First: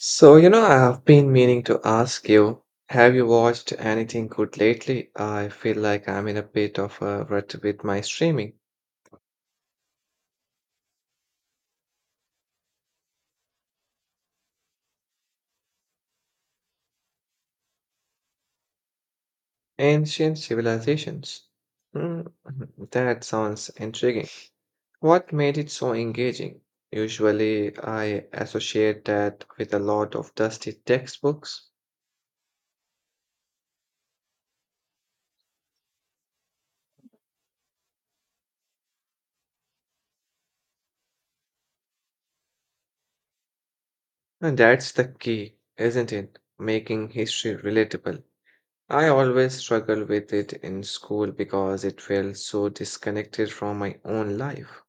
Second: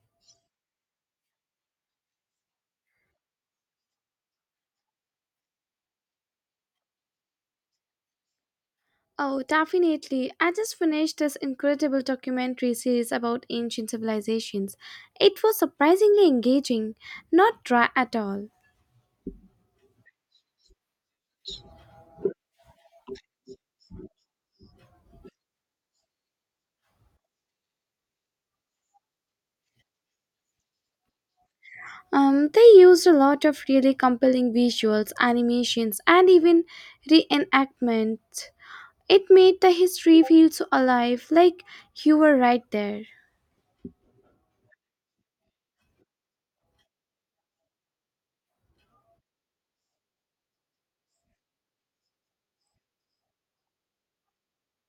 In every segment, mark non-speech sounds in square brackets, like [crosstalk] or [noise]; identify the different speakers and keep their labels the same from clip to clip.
Speaker 1: So, you know, I have been meaning to ask you, have you watched anything good lately? I feel like I'm in a bit of a rut with my streaming.
Speaker 2: Oh, definitely. I just finished this incredible documentary series about ancient civilizations. It was surprisingly engaging, not dry at all.
Speaker 1: Ancient civilizations. Hmm, [laughs] that sounds intriguing. What made it so engaging? Usually, I associate that with a lot of dusty textbooks.
Speaker 2: They used a lot of really compelling visuals, animations, and even reenactment. It made the history feel so alive, like you were right there.
Speaker 1: And that's the key, isn't it? Making history relatable. I always struggle with it in school because it felt so disconnected from my own life.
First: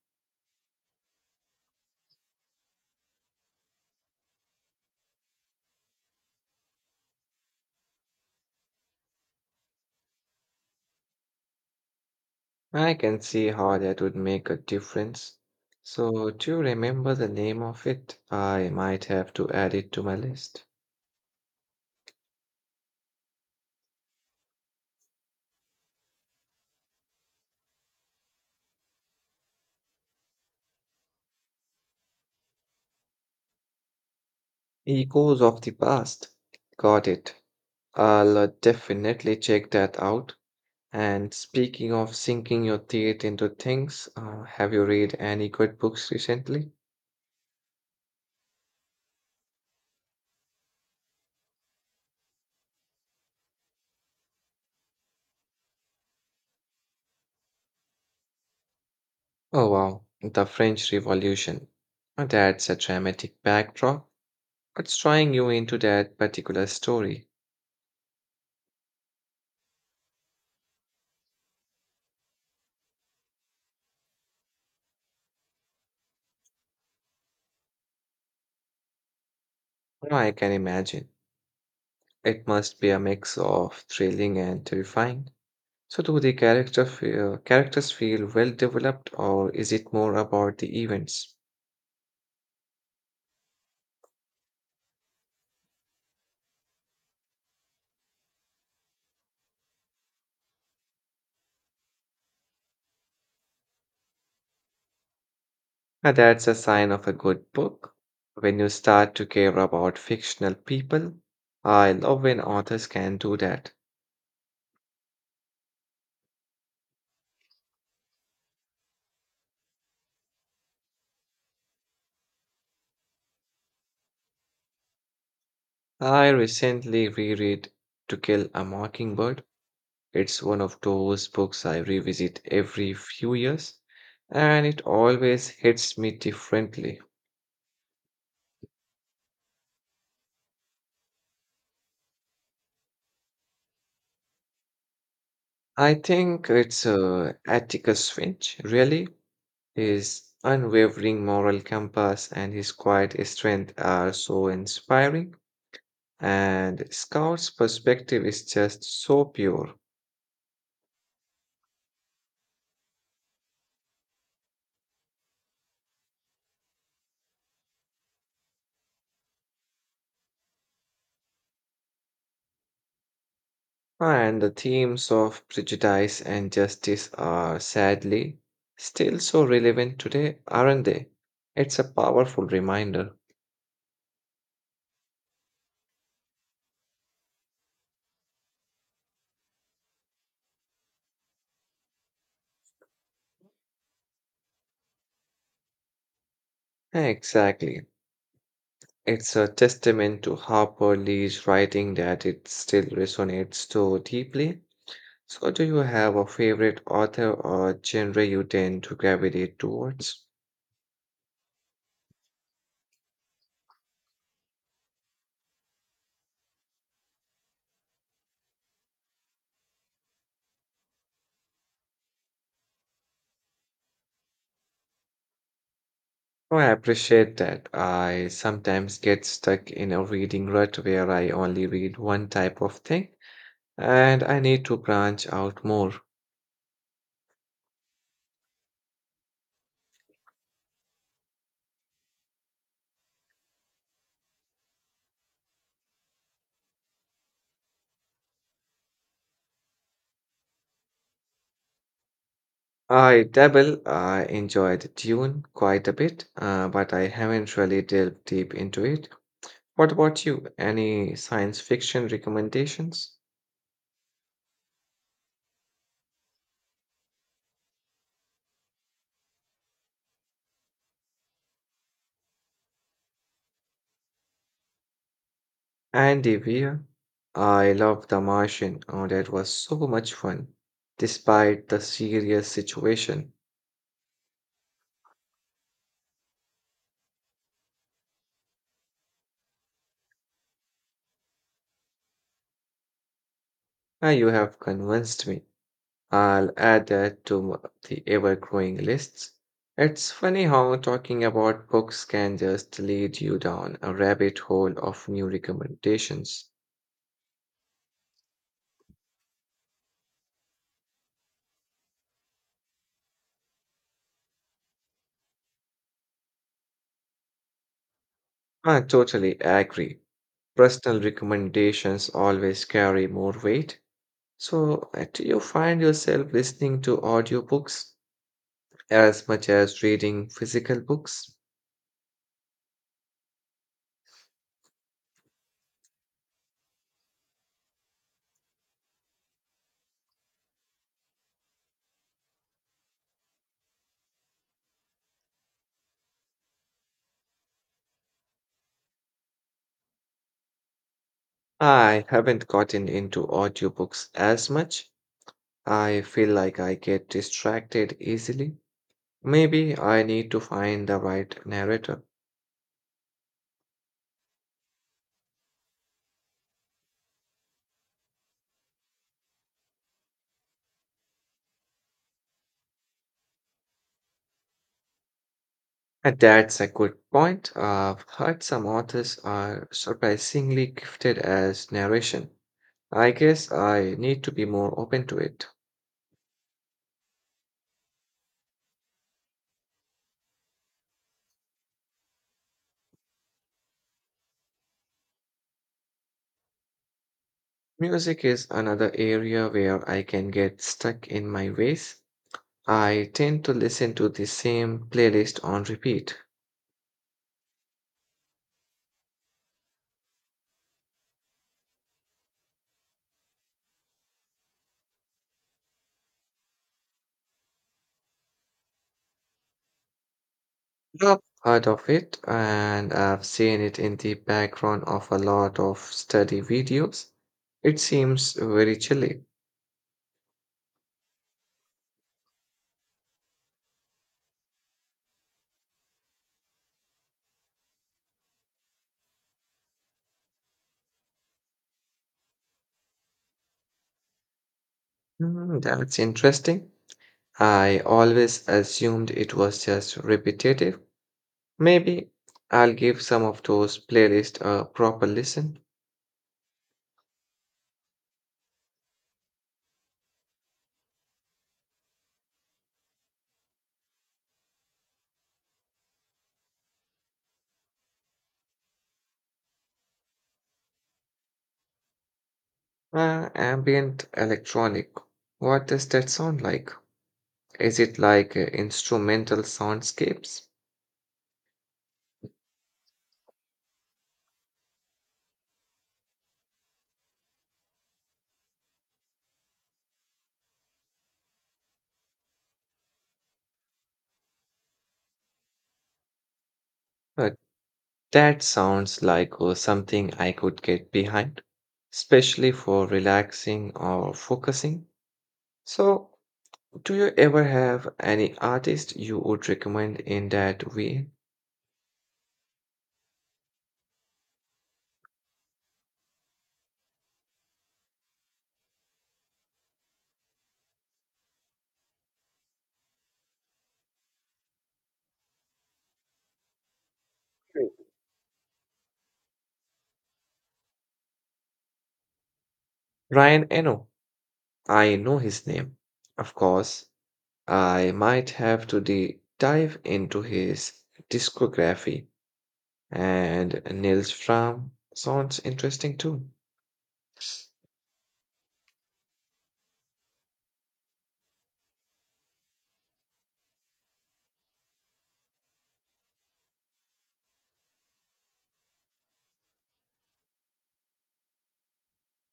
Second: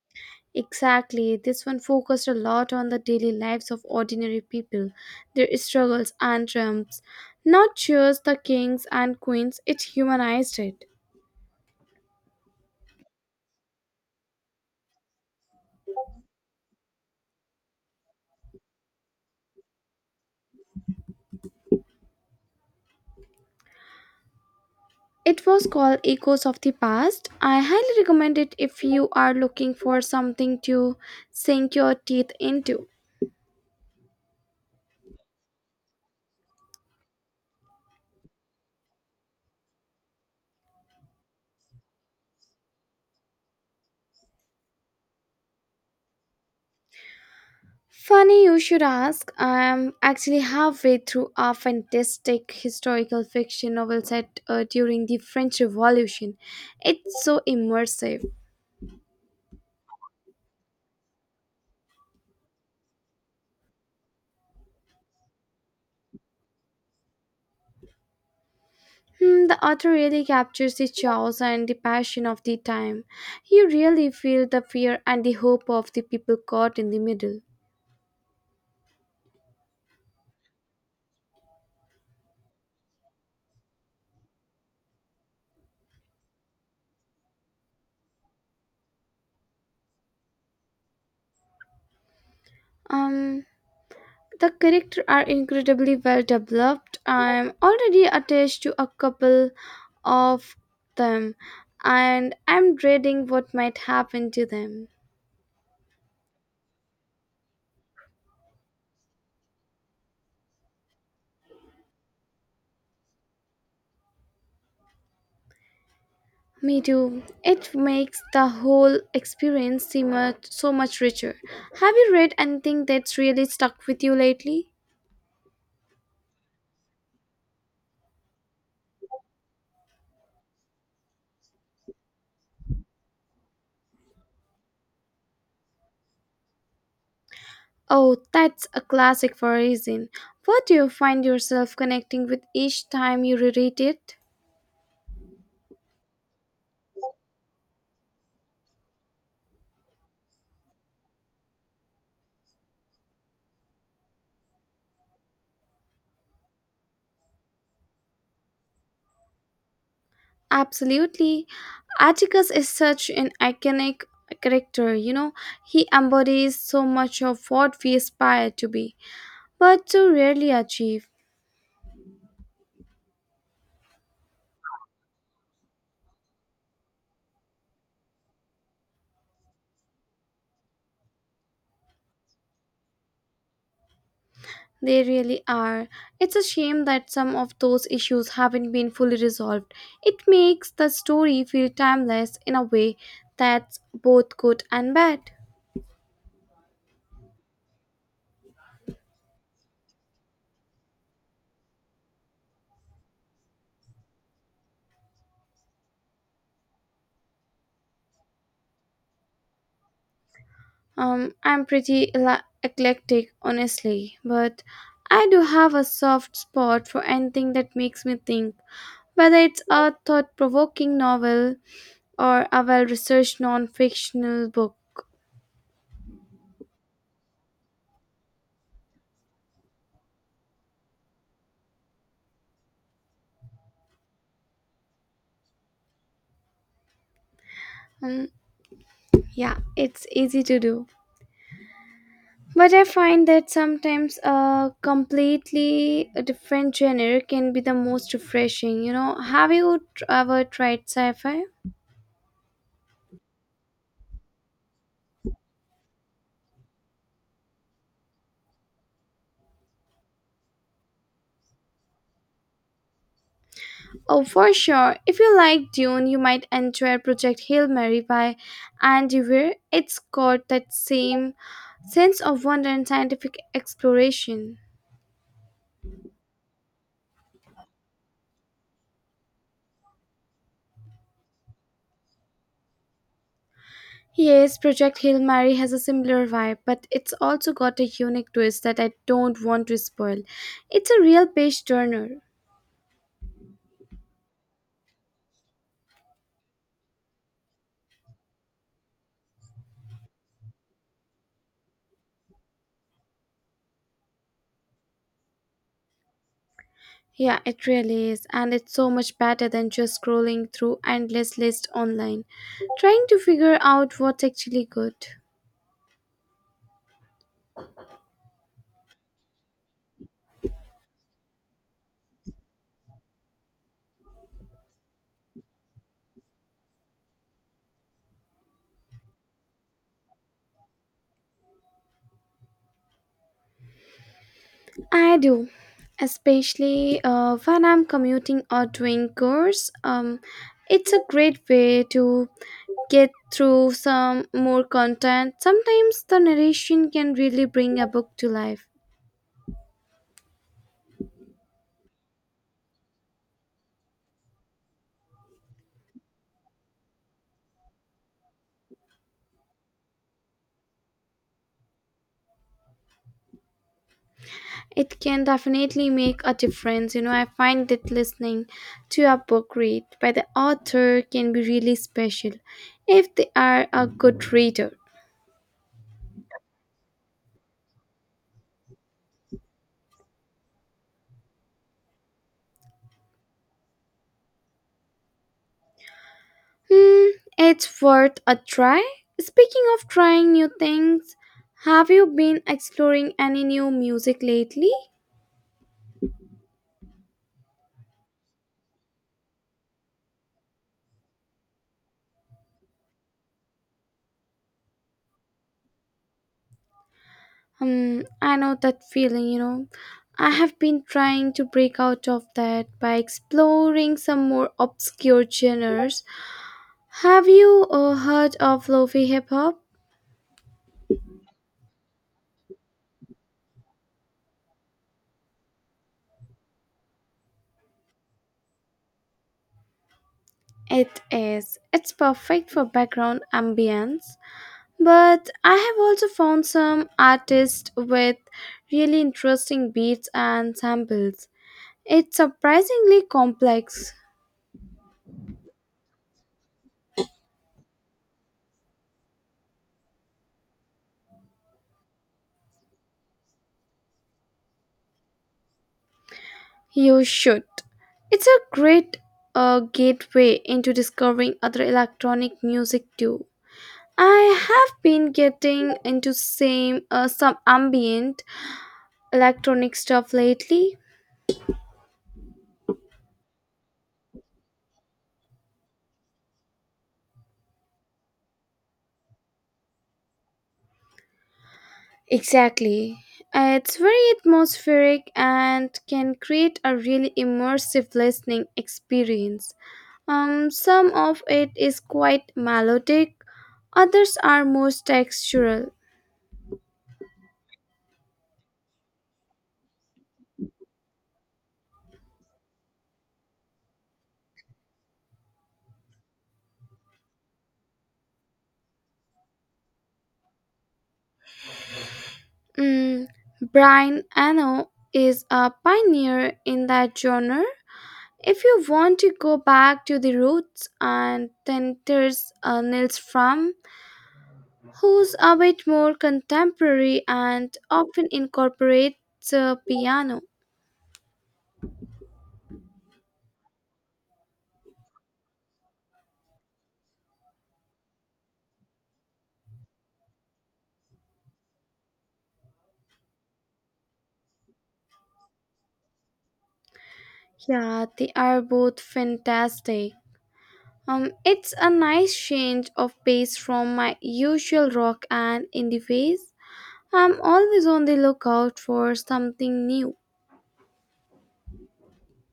Speaker 2: Exactly, this one focused a lot on the daily lives of ordinary people, their struggles and triumphs. Not just the kings and queens, it humanized it.
Speaker 1: I can see how that would make a difference. So, do you remember the name of it? I might have to add it to my list.
Speaker 2: It was called Echoes of the Past. I highly recommend it if you are looking for something to sink your teeth into.
Speaker 1: Echoes of the Past. Got it. I'll definitely check that out. And speaking of sinking your teeth into things, have you read any good books recently?
Speaker 2: Funny you should ask, I am actually halfway through a fantastic historical fiction novel set during the French Revolution. It's so immersive.
Speaker 1: Oh wow, the French Revolution. That's a dramatic backdrop. It's drawing you into that particular story.
Speaker 2: Hmm, the author really captures the chaos and the passion of the time. You really feel the fear and the hope of the people caught in the middle.
Speaker 1: Now I can imagine. It must be a mix of thrilling and terrifying. So do characters feel well developed, or is it more about the events?
Speaker 2: Um, the characters are incredibly well developed. I'm already attached to a couple of them, and I'm dreading what might happen to them.
Speaker 1: That's a sign of a good book. When you start to care about fictional people, I love when authors can do that.
Speaker 2: Me too. It makes the whole experience seem so much richer. Have you read anything that's really stuck with you lately?
Speaker 1: I recently reread To Kill a Mockingbird. It's one of those books I revisit every few years, and it always hits me differently.
Speaker 2: Oh, that's a classic for a reason. What do you find yourself connecting with each time you reread it?
Speaker 1: I think it's Atticus Finch, really. His unwavering moral compass and his quiet strength are so inspiring, and Scout's perspective is just so pure.
Speaker 2: Absolutely. Atticus is such an iconic character, you know, he embodies so much of what we aspire to be, but so rarely achieve.
Speaker 1: And the themes of prejudice and justice are sadly still so relevant today, aren't they? It's a powerful reminder.
Speaker 2: They really are. It's a shame that some of those issues haven't been fully resolved. It makes the story feel timeless in a way that's both good and bad.
Speaker 1: Exactly. It's a testament to Harper Lee's writing that it still resonates so deeply. So, do you have a favorite author or genre you tend to gravitate towards?
Speaker 2: I'm pretty eclectic, honestly, but I do have a soft spot for anything that makes me think, whether it's a thought provoking novel or a well researched non fictional book.
Speaker 1: Oh, I appreciate that. I sometimes get stuck in a reading rut where I only read one type of thing, and I need to branch out more.
Speaker 2: Um, yeah, it's easy to do. But I find that sometimes a completely different genre can be the most refreshing. You know, have you ever tried sci fi?
Speaker 1: I dabble, I enjoy the tune quite a bit, but I haven't really delved deep into it. What about you? Any science fiction recommendations?
Speaker 2: Oh, for sure. If you like Dune, you might enjoy Project Hail Mary by Andy Weir. It's got that same sense of wonder and scientific exploration.
Speaker 1: Andy Weir. I love The Martian. Oh, that was so much fun. Despite the serious situation,
Speaker 2: Yes, Project Hail Mary has a similar vibe, but it's also got a unique twist that I don't want to spoil. It's a real page turner.
Speaker 1: now you have convinced me. I'll add that to the ever-growing lists. It's funny how talking about books can just lead you down a rabbit hole of new recommendations.
Speaker 2: Yeah, it really is, and it's so much better than just scrolling through endless lists online, trying to figure out what's actually good.
Speaker 1: I totally agree. Personal recommendations always carry more weight. So, do you find yourself listening to audiobooks as much as reading physical books?
Speaker 2: I do, especially when I'm commuting or doing chores. It's a great way to get through some more content. Sometimes the narration can really bring a book to life.
Speaker 1: I haven't gotten into audiobooks as much. I feel like I get distracted easily. Maybe I need to find the right narrator.
Speaker 2: It can definitely make a difference. You know, I find that listening to a book read by the author can be really special if they are a good reader.
Speaker 1: And that's a good point. I've heard some authors are surprisingly gifted as narration. I guess I need to be more open to it.
Speaker 2: Hmm, it's worth a try. Speaking of trying new things, have you been exploring any new music lately?
Speaker 1: Music is another area where I can get stuck in my ways. I tend to listen to the same playlist on repeat.
Speaker 2: Hmm, I know that feeling, you know. I have been trying to break out of that by exploring some more obscure genres. Have you heard of lofi hip hop?
Speaker 1: I've heard of it, and I've seen it in the background of a lot of study videos. It seems very chilly.
Speaker 2: It is. It's perfect for background ambience. But I have also found some artists with really interesting beats and samples. It's surprisingly complex.
Speaker 1: Hmm, that's interesting. I always assumed it was just repetitive. Maybe I'll give some of those playlists a proper listen.
Speaker 2: You should. It's a great gateway into discovering other electronic music too. I have been getting into same some ambient electronic stuff lately.
Speaker 1: Ambient electronic. What does that sound like? Is it like instrumental soundscapes?
Speaker 2: Exactly. It's very atmospheric and can create a really immersive listening experience. Some of it is quite melodic, others are more textural.
Speaker 1: Uh, that sounds like something I could get behind, especially for relaxing or focusing. So, do you ever have any artist you would recommend in that way?
Speaker 2: Mm, Brian Eno is a pioneer in that genre. If you want to go back to the roots, and then there's Nils Fram, who's a bit more contemporary and often incorporates piano.
Speaker 1: Ryan Eno. I know his name. Of course, I might have to dive into his discography. And Nils Fram sounds interesting too.
Speaker 2: Yeah, they are both fantastic. It's a nice change of pace from my usual rock and indie phase. I'm always on the lookout for something new.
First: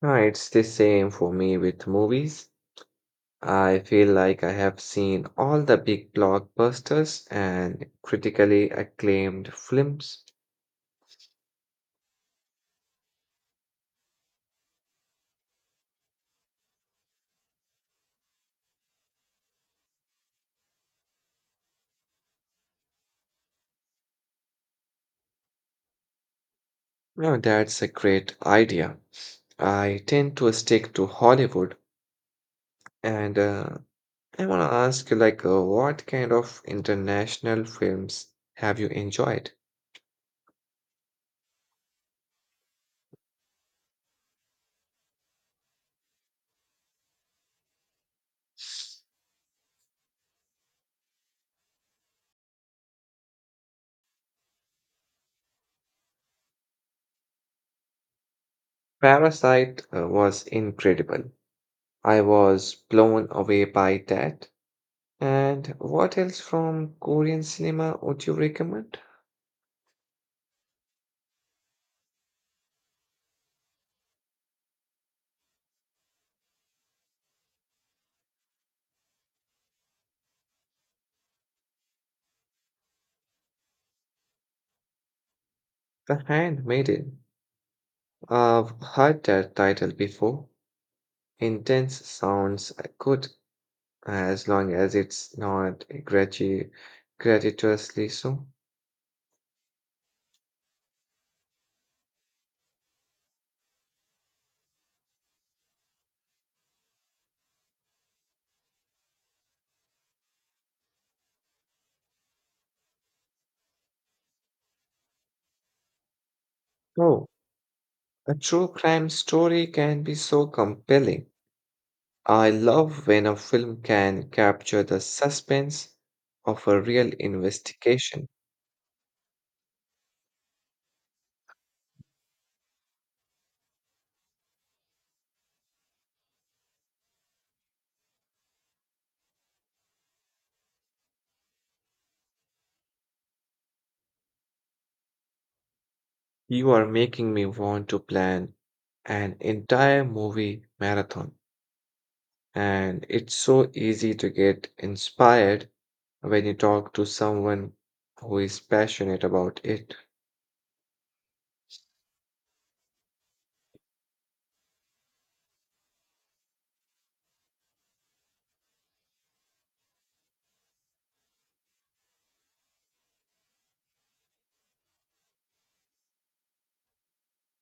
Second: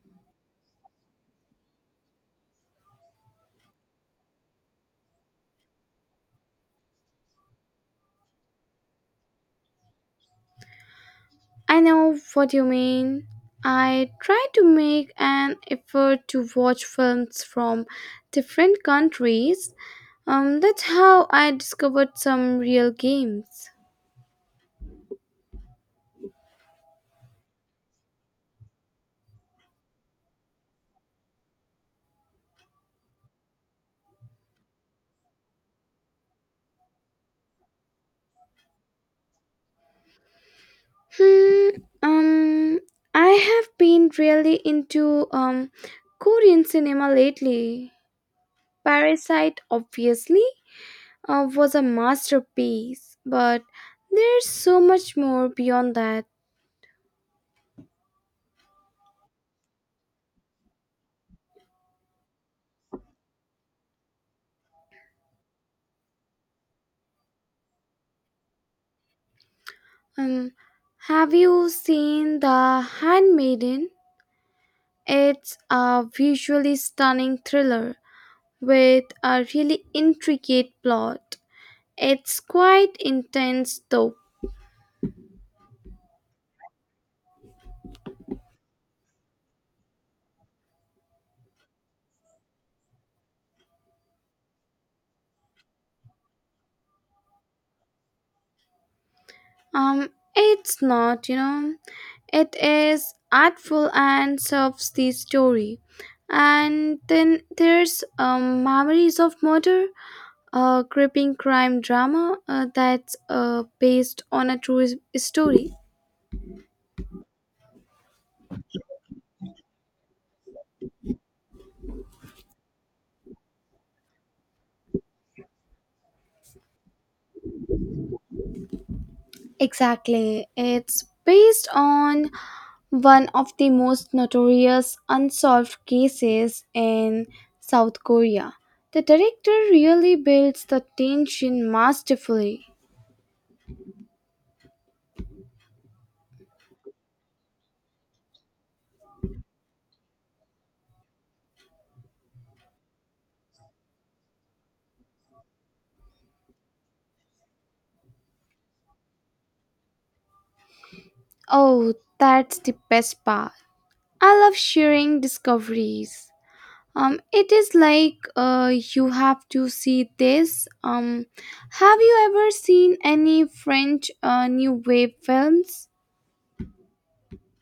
Speaker 1: It's the same for me with movies. I feel like I have seen all the big blockbusters and critically acclaimed films.
Speaker 2: I know what you mean. I try to make an effort to watch films from different countries. That's how I discovered some real games.
Speaker 1: Now that's a great idea. I tend to stick to Hollywood, and I want to ask you, like, what kind of international films have you enjoyed?
Speaker 2: Hmm, um, I have been really into Korean cinema lately. Parasite, obviously, was a masterpiece, but there's so much more beyond that.
Speaker 1: Parasite was incredible. I was blown away by that. And what else from Korean cinema would you recommend?
Speaker 2: Um, have you seen The Handmaiden? It's a visually stunning thriller with a really intricate plot. It's quite intense, though.
Speaker 1: The Handmaiden. I've heard that title before. Intense sounds good as long as it's not gratuitously so.
Speaker 2: Um, it's not, you know, it is artful and serves the story. And then there's Memories of Murder, a gripping crime drama that's based on a story.
Speaker 1: Oh, a true crime story can be so compelling. I love when a film can capture the suspense of a real investigation.
Speaker 2: Exactly. It's based on one of the most notorious unsolved cases in South Korea. The director really builds the tension masterfully.
Speaker 1: You are making me want to plan an entire movie marathon. And it's so easy to get inspired when you talk to someone who is passionate about it.
Speaker 2: Oh, that's the best part. I love sharing discoveries. It is like you have to see this. Have you ever seen any French New Wave films?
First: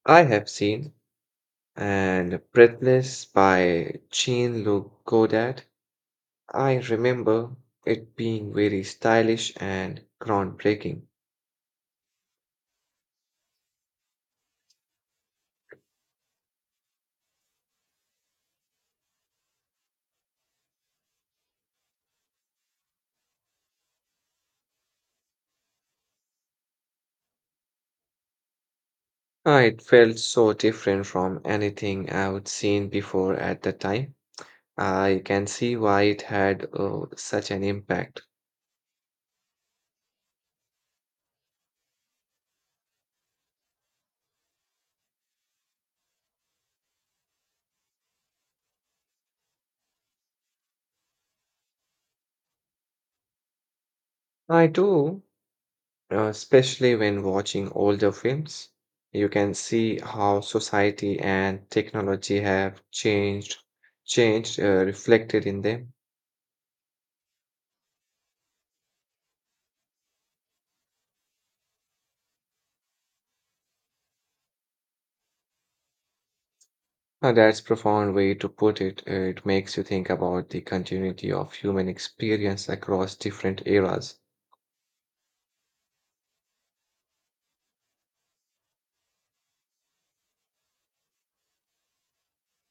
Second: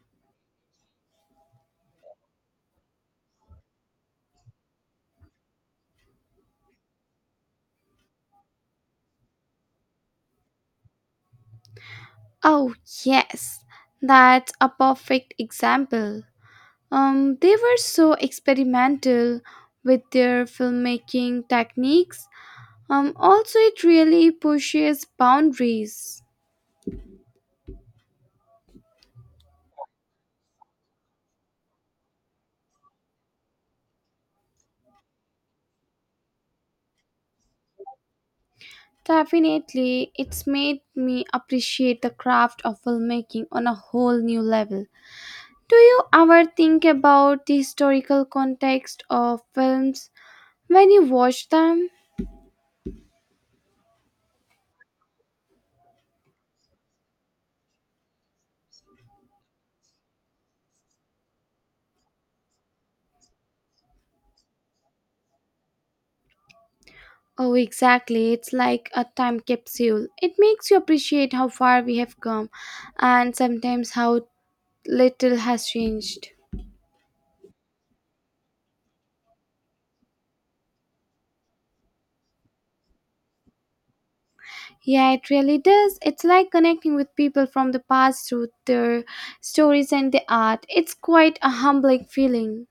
Speaker 1: I have seen and Breathless by Jean-Luc Godard. I remember it being very stylish and groundbreaking.
Speaker 2: Oh, yes, that's a perfect example. They were so experimental with their filmmaking techniques. Also, it really pushes boundaries.
Speaker 1: It felt so different from anything I would seen before at the time. I can see why it had such an impact.
Speaker 2: Definitely, it's made me appreciate the craft of filmmaking on a whole new level. Do you ever think about the historical context of films when you watch them?
Speaker 1: I do especially when watching older films, you can see how society and technology have changed, reflected in them.
Speaker 2: Oh, exactly. It's like a time capsule. It makes you appreciate how far we have come and sometimes how little has changed.
Speaker 1: Now, that's profound way to put it. It makes you think about the continuity of human experience across different eras.
Speaker 2: Yeah, it really does. It's like connecting with people from the past through their stories and the art. It's quite a humbling feeling.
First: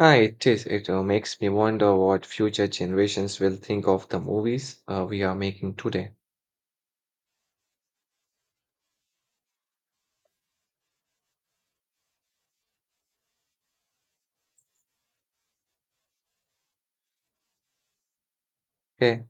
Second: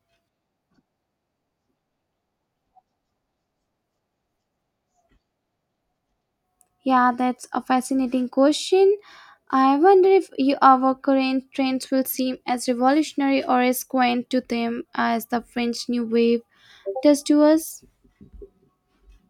Speaker 1: Ah, it is. It makes me wonder what future generations will think of the movies we are making today.
Speaker 2: Yeah, that's a fascinating question. I wonder if you, our current trends will seem as revolutionary or as quaint to them as the French New Wave does to us.
Speaker 1: Okay.